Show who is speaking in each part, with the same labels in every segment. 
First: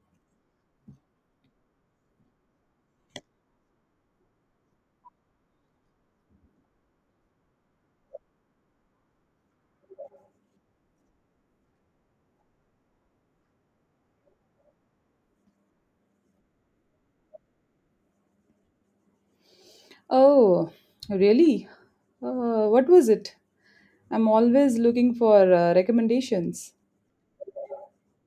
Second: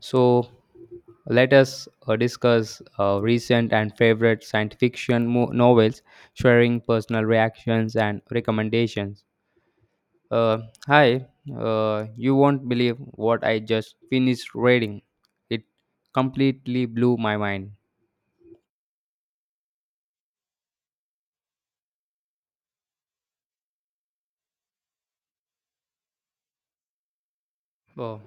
Speaker 1: So let us discuss recent and favorite science fiction novels, sharing personal reactions and recommendations. Uh, hi, you won't believe what I just finished reading. It completely blew my mind.
Speaker 2: Oh, really? What was it? I'm always looking for recommendations.
Speaker 1: Oh,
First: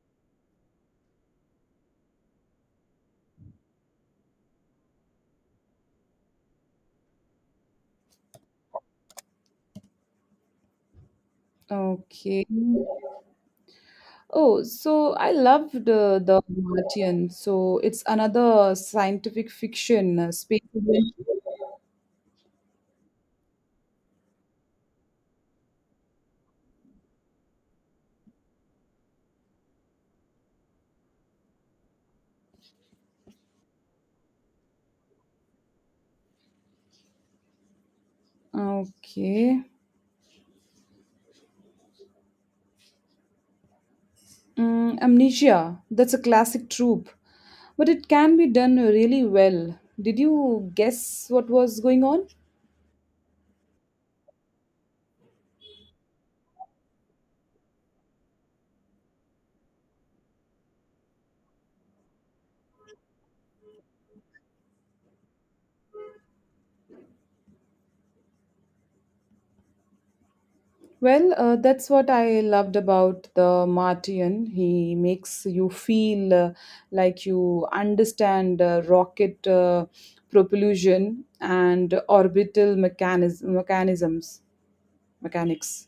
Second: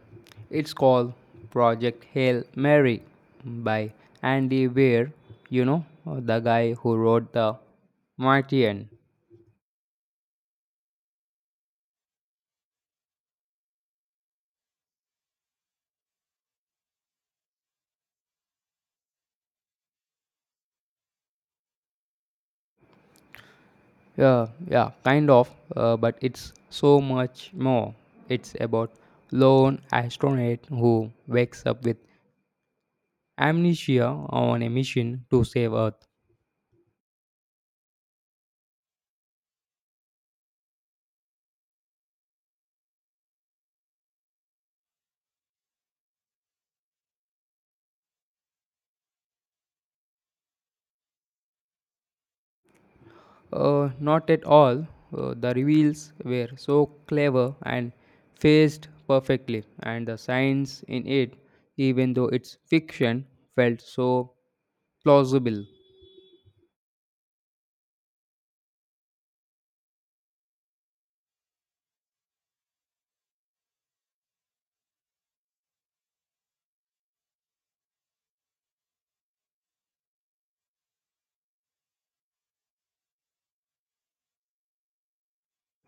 Speaker 1: it's called Project Hail Mary by Andy Weir, you know, the guy who wrote The Martian.
Speaker 2: Okay. Oh, so I loved The Martian. So it's another scientific fiction space adventure.
Speaker 1: Yeah, yeah, kind of, but it's so much more. It's about lone astronaut who wakes up with amnesia on a mission to save Earth.
Speaker 2: Okay. Mm, amnesia. That's a classic trope, but it can be done really well. Did you guess what was going on?
Speaker 1: Not at all. The reveals were so clever and phased perfectly, and the science in it, even though it's fiction, felt so plausible.
Speaker 2: Well, that's what I loved about the Martian. He makes you feel like you understand rocket propulsion and orbital mechanics.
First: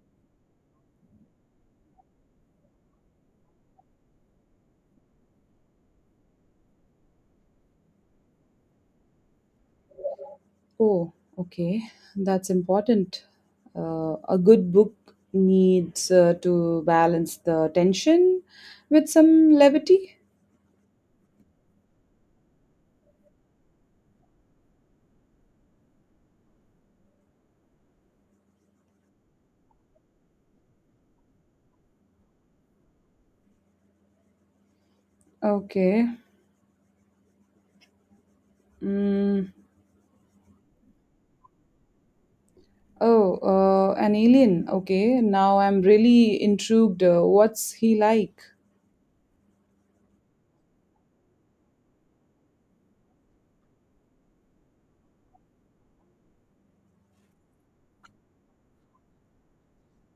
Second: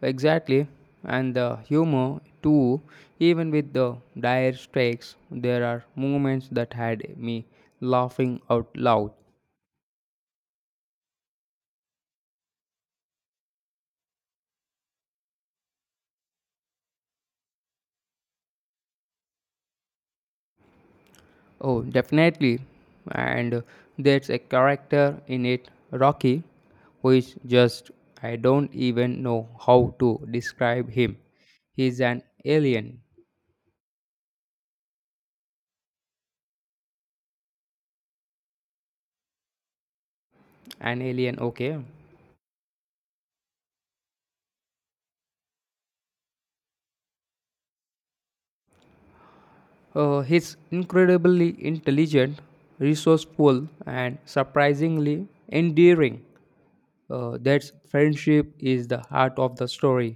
Speaker 1: Exactly. And the humor, too, even with the dire strikes, there are moments that had me laughing out loud.
Speaker 2: Oh, okay, that's important. A good book needs to balance the tension with some levity.
Speaker 1: Oh, definitely. And there's a character in it, Rocky, who is just, I don't even know how to describe him. He's an alien.
Speaker 2: Okay. Mm.
Speaker 1: An alien, okay.
Speaker 2: Oh, an alien. Okay, now I'm really intrigued. What's he like?
Speaker 1: He's incredibly intelligent, resourceful, and surprisingly endearing. That friendship is the heart of the story.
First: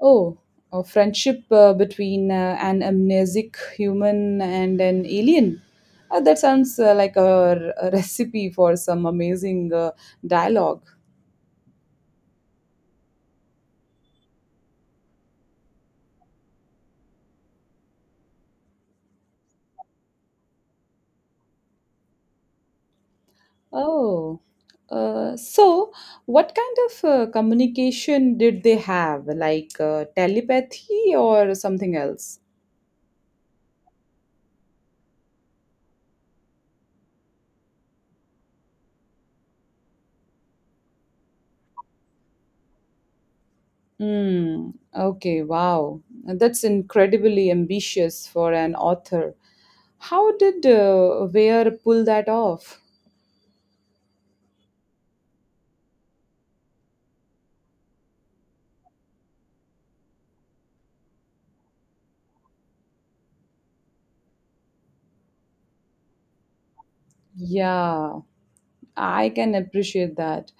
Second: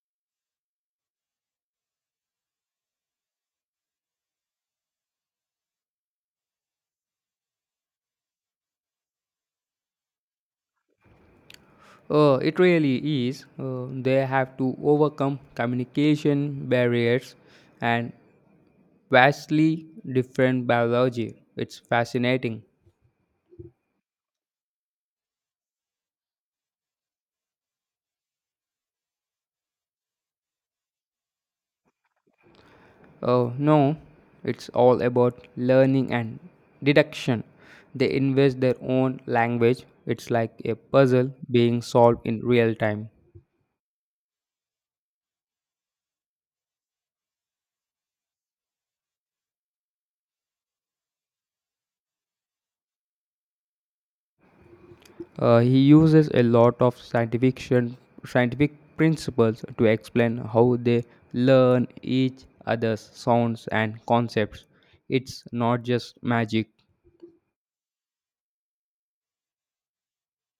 Speaker 2: Oh, a friendship between an amnesic human and an alien. That sounds like a recipe for some amazing dialogue.
Speaker 1: It really is. They have to overcome communication barriers and vastly different biology. It's fascinating.
Speaker 2: Oh, so what kind of communication did they have? Like telepathy or something else?
Speaker 1: No, it's all about learning and deduction. They invest their own language. It's like a puzzle being solved in real time.
Speaker 2: Mm, okay, wow. That's incredibly ambitious for an author. How did Weir pull that off?
Speaker 1: He uses a lot of scientific principles to explain how they learn each other's sounds and concepts. It's not just magic.
Speaker 2: Yeah, I can appreciate that.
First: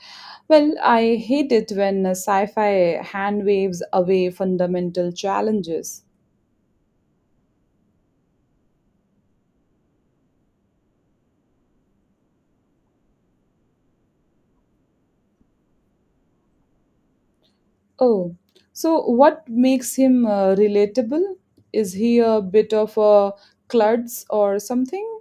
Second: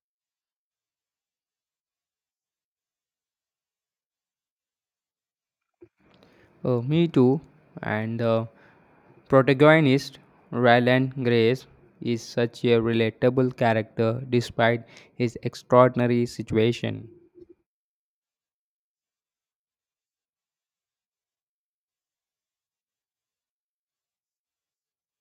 Speaker 2: Well, I hate it when sci-fi hand waves away fundamental challenges.
Speaker 1: Me too. And the protagonist, Ryland Grace, is such a relatable character despite his extraordinary situation.
Speaker 2: Oh, so what makes him relatable? Is he a bit of a klutz or something?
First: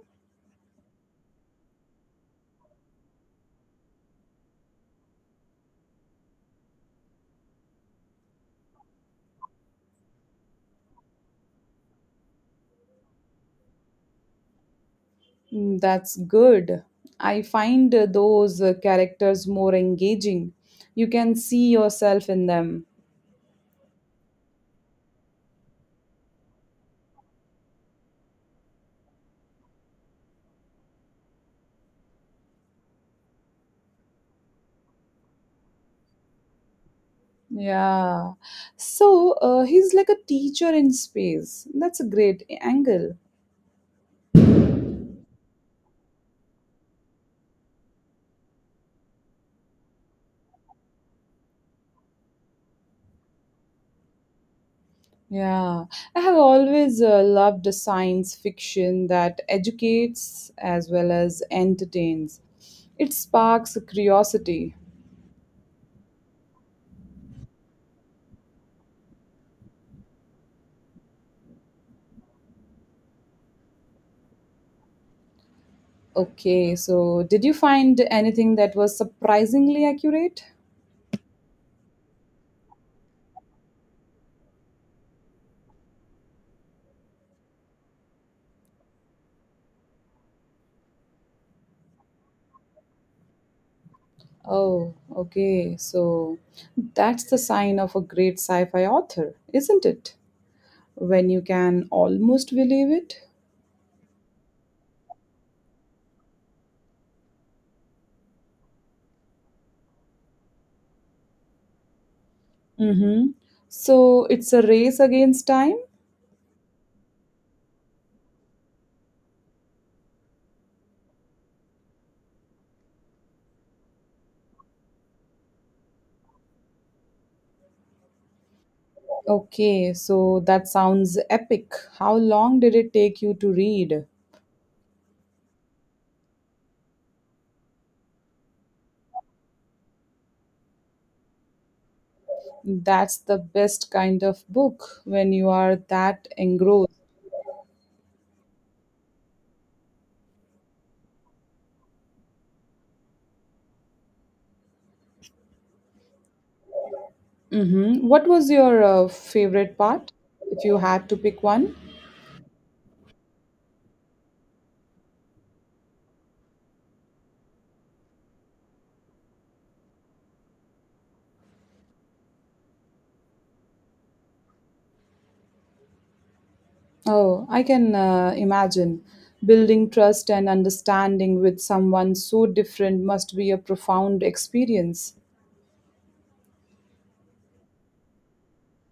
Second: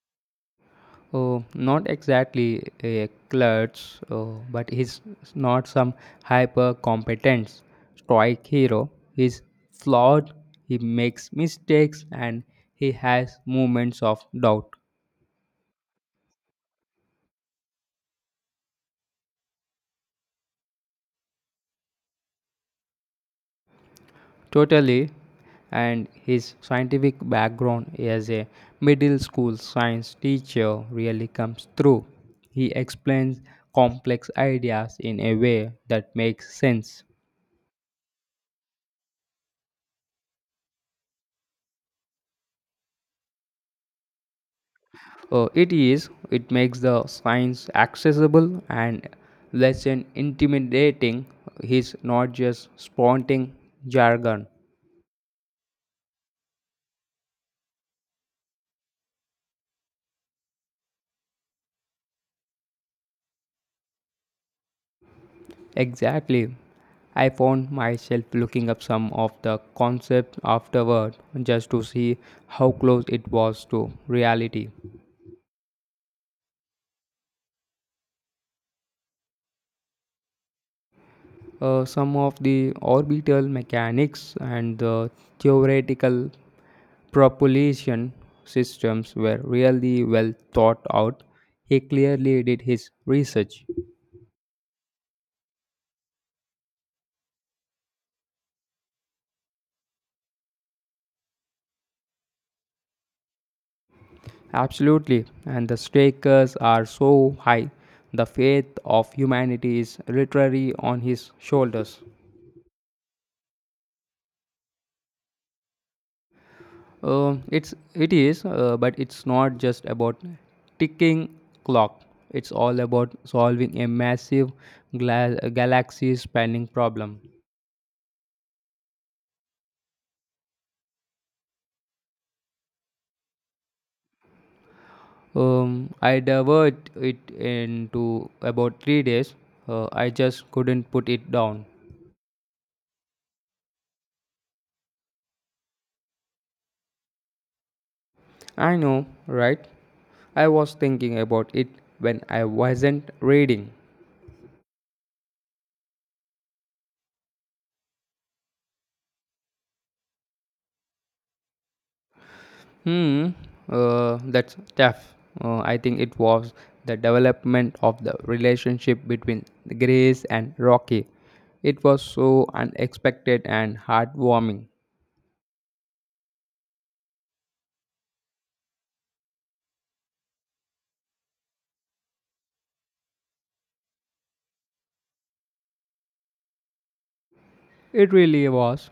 Speaker 1: Oh, not exactly a klutz, oh, but he's not some hyper competent stoic hero. He's flawed, he makes mistakes, and he has moments of doubt.
Speaker 2: Mm, that's good. I find those characters more engaging. You can see yourself in them.
Speaker 1: Totally. And his scientific background as a middle school science teacher really comes through. He explains complex ideas in a way that makes sense.
Speaker 2: Yeah. So he's like a teacher in space. That's a great angle.
Speaker 1: It is, it makes the science accessible and less intimidating. He's not just spouting jargon.
Speaker 2: Yeah. I have always loved the science fiction that educates as well as entertains. It sparks curiosity.
Speaker 1: Exactly. I found myself looking up some of the concepts afterward just to see how close it was to reality.
Speaker 2: Okay, so did you find anything that was surprisingly accurate?
Speaker 1: Some of the orbital mechanics and the theoretical propulsion systems were really well thought out. He clearly did his research.
Speaker 2: Oh, okay. So that's the sign of a great sci fi author, isn't it? When you can almost believe it.
Speaker 1: Absolutely, and the stakes are so high. The fate of humanity is literally on his shoulders.
Speaker 2: Mm-hmm. So it's a race against time?
Speaker 1: It is, but it's not just about ticking clock. It's all about solving a massive galaxy-spanning problem.
Speaker 2: Okay, so that sounds epic. How long did it take you to read?
Speaker 1: I devoured it into about 3 days. I just couldn't put it down.
Speaker 2: That's the best kind of book when you are that engrossed.
Speaker 1: I know, right? I was thinking about it when I wasn't reading.
Speaker 2: Mm-hmm. What was your favorite part if you had to pick one?
Speaker 1: Hmm, that's tough. I think it was the development of the relationship between Grace and Rocky. It was so unexpected and heartwarming.
Speaker 2: Oh, I can imagine. Building trust and understanding with someone so different must be a profound experience.
Speaker 1: It really was.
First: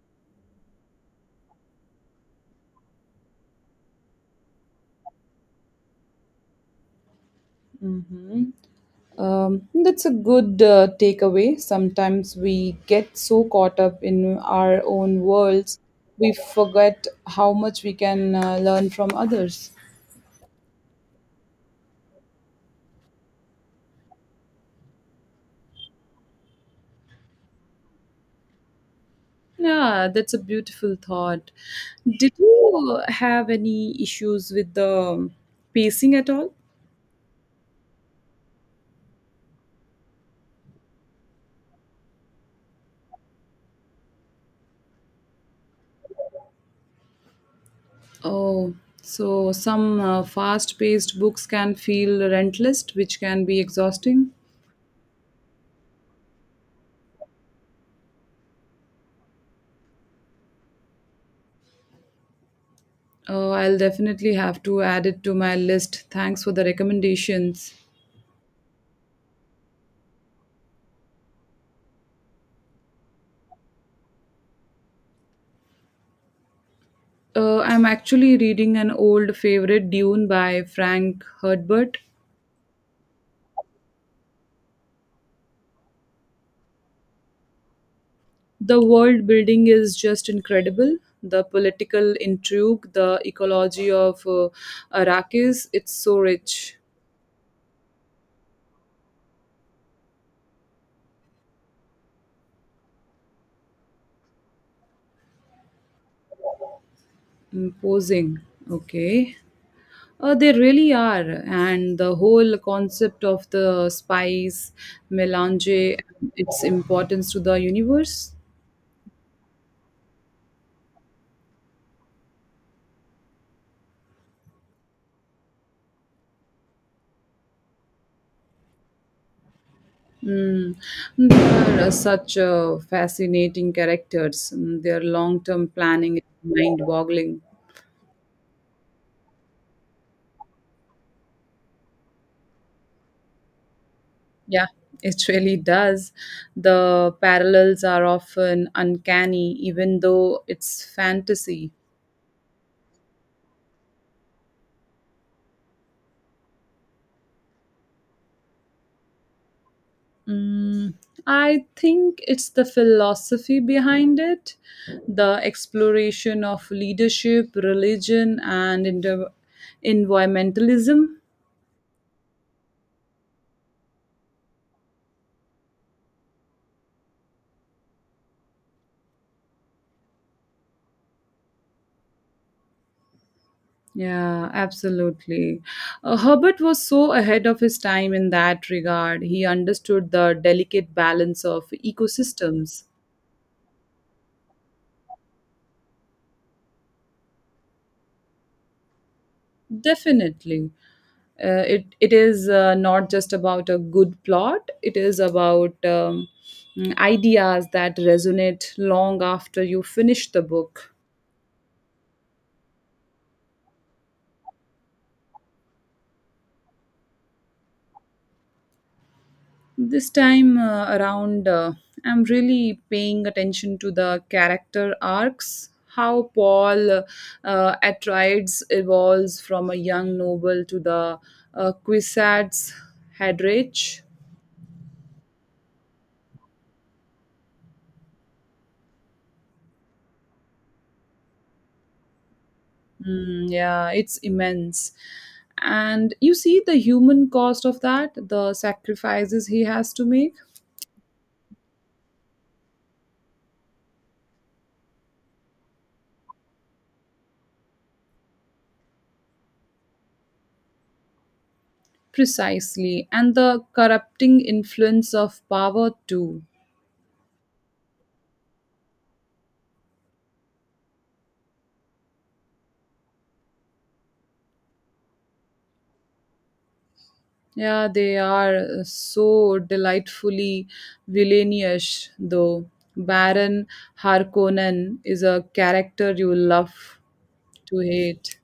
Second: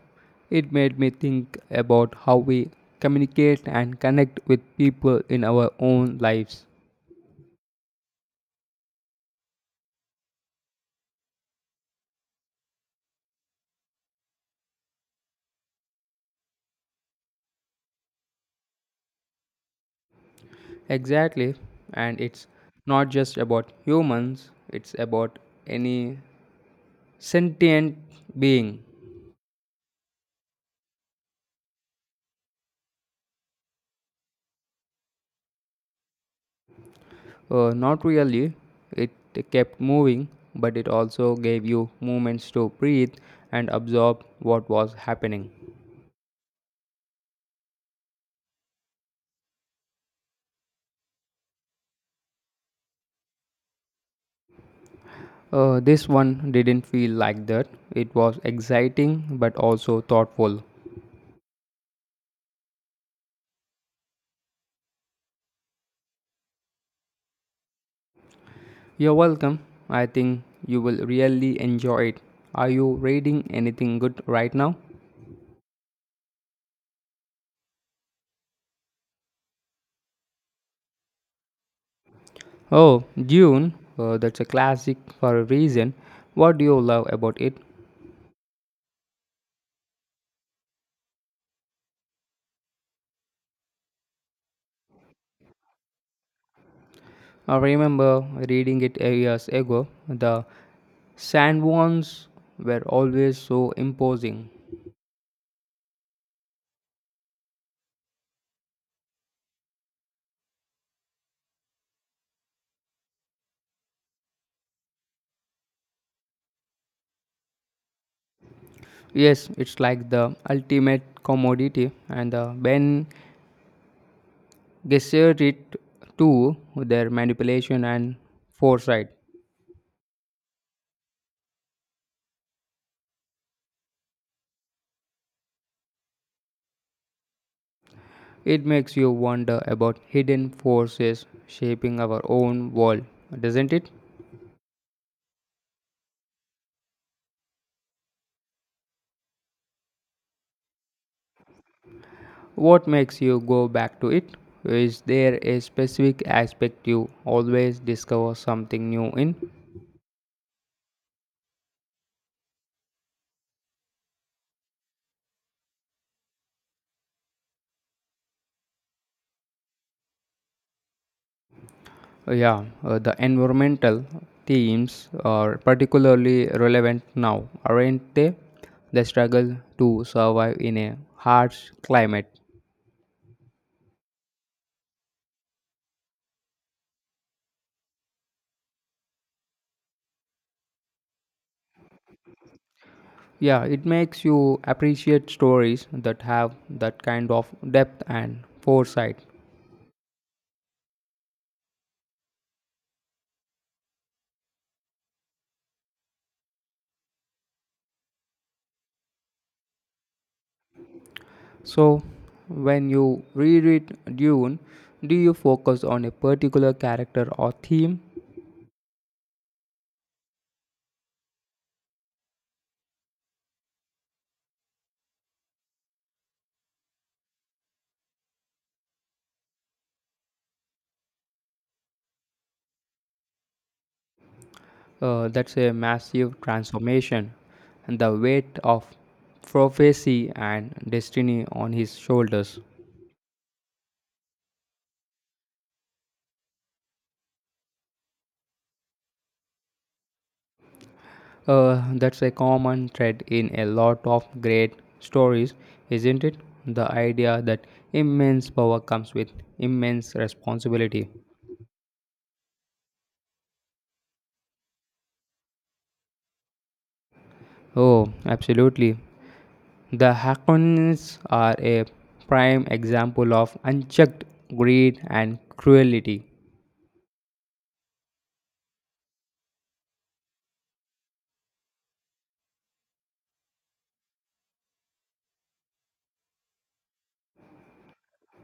Speaker 1: It made me think about how we communicate and connect with people in our own lives.
Speaker 2: That's a good takeaway. Sometimes we get so caught up in our own worlds, we forget how much we can learn from others.
Speaker 1: Exactly. And it's not just about humans, it's about any sentient being.
Speaker 2: Yeah, that's a beautiful thought. Did you have any issues with the pacing at all?
Speaker 1: Not really. It kept moving, but it also gave you moments to breathe and absorb what was happening.
Speaker 2: Oh, so some fast paced books can feel rentless, which can be exhausting.
Speaker 1: This one didn't feel like that. It was exciting but also thoughtful.
Speaker 2: I'll definitely have to add it to my list. Thanks for the recommendations.
Speaker 1: You're welcome. I think you will really enjoy it. Are you reading anything good right now?
Speaker 2: I'm actually reading an old favorite, Dune by Frank Herbert.
Speaker 1: Oh, Dune. That's a classic for a reason. What do you love about it?
Speaker 2: The world building is just incredible. The political intrigue, the ecology of Arrakis, it's so rich.
Speaker 1: I remember reading it years ago. The sandworms were always so imposing.
Speaker 2: Imposing. Okay. They really are. And the whole concept of the spice melange and its importance to the universe.
Speaker 1: Yes, it's like the ultimate commodity, and the Ben Gesserit too, their manipulation and foresight.
Speaker 2: Mm. They are such fascinating characters. Mm, their long term planning is mind boggling.
Speaker 1: It makes you wonder about hidden forces shaping our own world, doesn't it?
Speaker 2: Yeah, it really does. The parallels are often uncanny, even though it's fantasy.
Speaker 1: What makes you go back to it? Is there a specific aspect you always discover something new in?
Speaker 2: Mm, I think it's the philosophy behind it, the exploration of leadership, religion, and environmentalism.
Speaker 1: Yeah, the environmental themes are particularly relevant now, aren't they? The struggle to survive in a harsh climate.
Speaker 2: Yeah, absolutely. Herbert was so ahead of his time in that regard. He understood the delicate balance of ecosystems.
Speaker 1: Yeah, it makes you appreciate stories that have that kind of depth and foresight.
Speaker 2: Definitely. It is not just about a good plot, it is about ideas that resonate long after you finish the book.
Speaker 1: So, when you reread Dune, do you focus on a particular character or theme?
Speaker 2: This time around, I'm really paying attention to the character arcs. How Paul Atreides evolves from a young noble to the Quisatz Haderach.
Speaker 1: That's a massive transformation, and the weight of prophecy and destiny on his shoulders.
Speaker 2: Mm, yeah, it's immense. And you see the human cost of that, the sacrifices he has to make?
Speaker 1: That's a common thread in a lot of great stories, isn't it? The idea that immense power comes with immense responsibility.
Speaker 2: Precisely. And the corrupting influence of power, too.
Speaker 1: Oh, absolutely. The Haqqanids are a prime example of unchecked greed and cruelty.
Speaker 2: Yeah, they are so delightfully villainish, though. Baron Harkonnen is a character you love to hate.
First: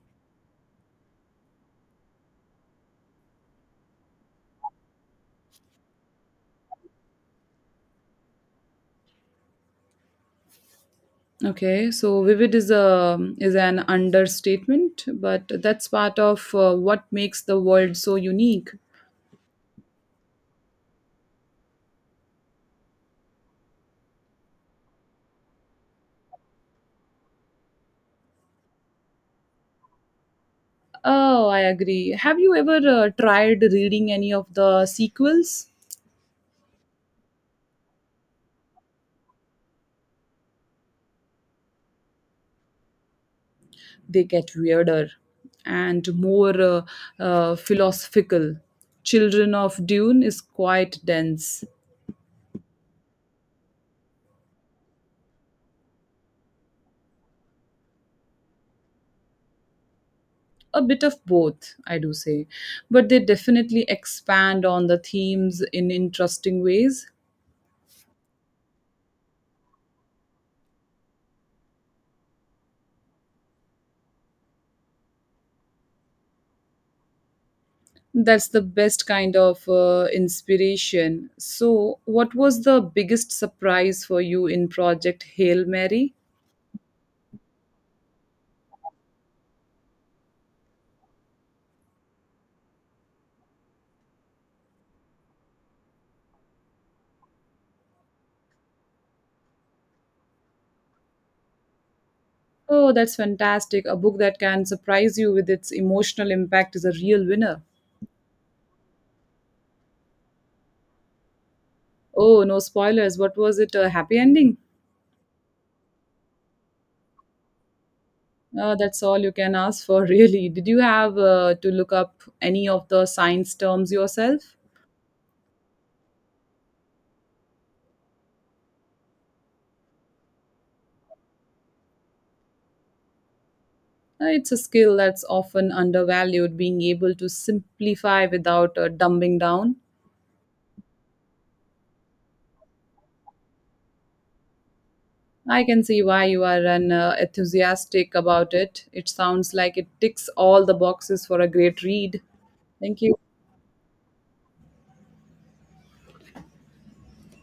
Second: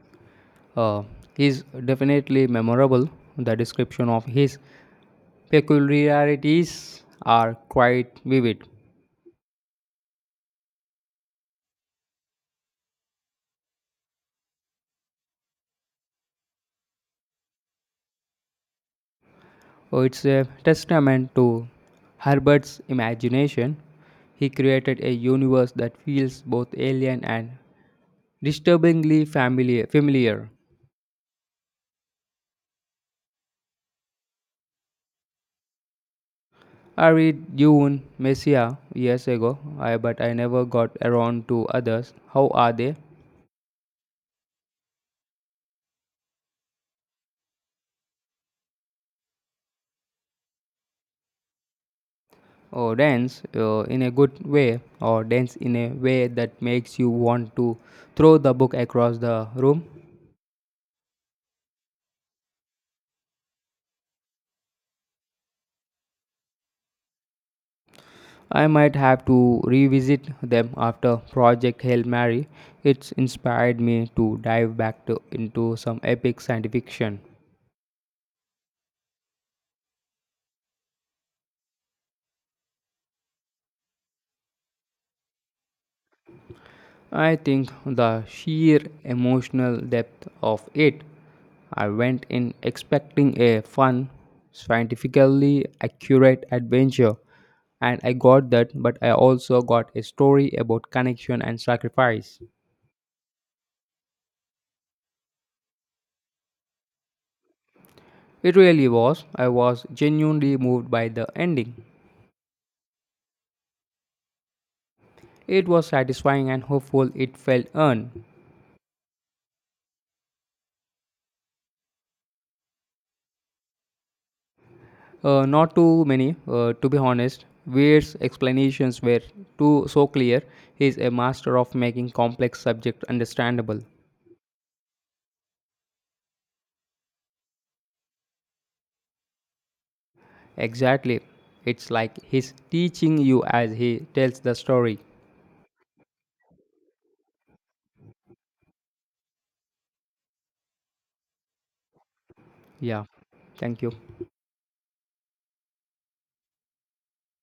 Speaker 1: Uh, is definitely memorable. The description of his peculiarities are quite vivid.
Speaker 2: Okay, so vivid is a is an understatement, but that's part of what makes the world so unique.
Speaker 1: It's a testament to Herbert's imagination. He created a universe that feels both alien and disturbingly familiar.
Speaker 2: Oh, I agree. Have you ever tried reading any of the sequels?
Speaker 1: I read Jun Messiah years ago, but I never got around to others. How are they?
Speaker 2: They get weirder and more philosophical. Children of Dune is quite dense.
Speaker 1: Oh, dance in a good way, or dance in a way that makes you want to throw the book across the room.
Speaker 2: A bit of both, I do say, but they definitely expand on the themes in interesting ways.
Speaker 1: I might have to revisit them after Project Hail Mary. It's inspired me to dive into some epic science fiction.
Speaker 2: That's the best kind of inspiration. So, what was the biggest surprise for you in Project Hail Mary?
Speaker 1: I think the sheer emotional depth of it. I went in expecting a fun, scientifically accurate adventure, and I got that, but I also got a story about connection and sacrifice.
Speaker 2: Oh, that's fantastic. A book that can surprise you with its emotional impact is a real winner.
Speaker 1: It really was. I was genuinely moved by the ending.
Speaker 2: Oh, no spoilers. What was it? A happy ending?
Speaker 1: It was satisfying and hopeful, it felt earned.
Speaker 2: That's all you can ask for, really. Did you have to look up any of the science terms yourself?
Speaker 1: Not too many, to be honest. Weir's explanations were too so clear. He is a master of making complex subject understandable.
Speaker 2: It's a skill that's often undervalued, being able to simplify without dumbing down.
Speaker 1: Exactly. It's like he's teaching you as he tells the story.
Speaker 2: I can see why you are an enthusiastic about it. It sounds like it ticks all the boxes for a great read. Thank
Speaker 1: Yeah.
Speaker 2: you.
Speaker 1: Thank you.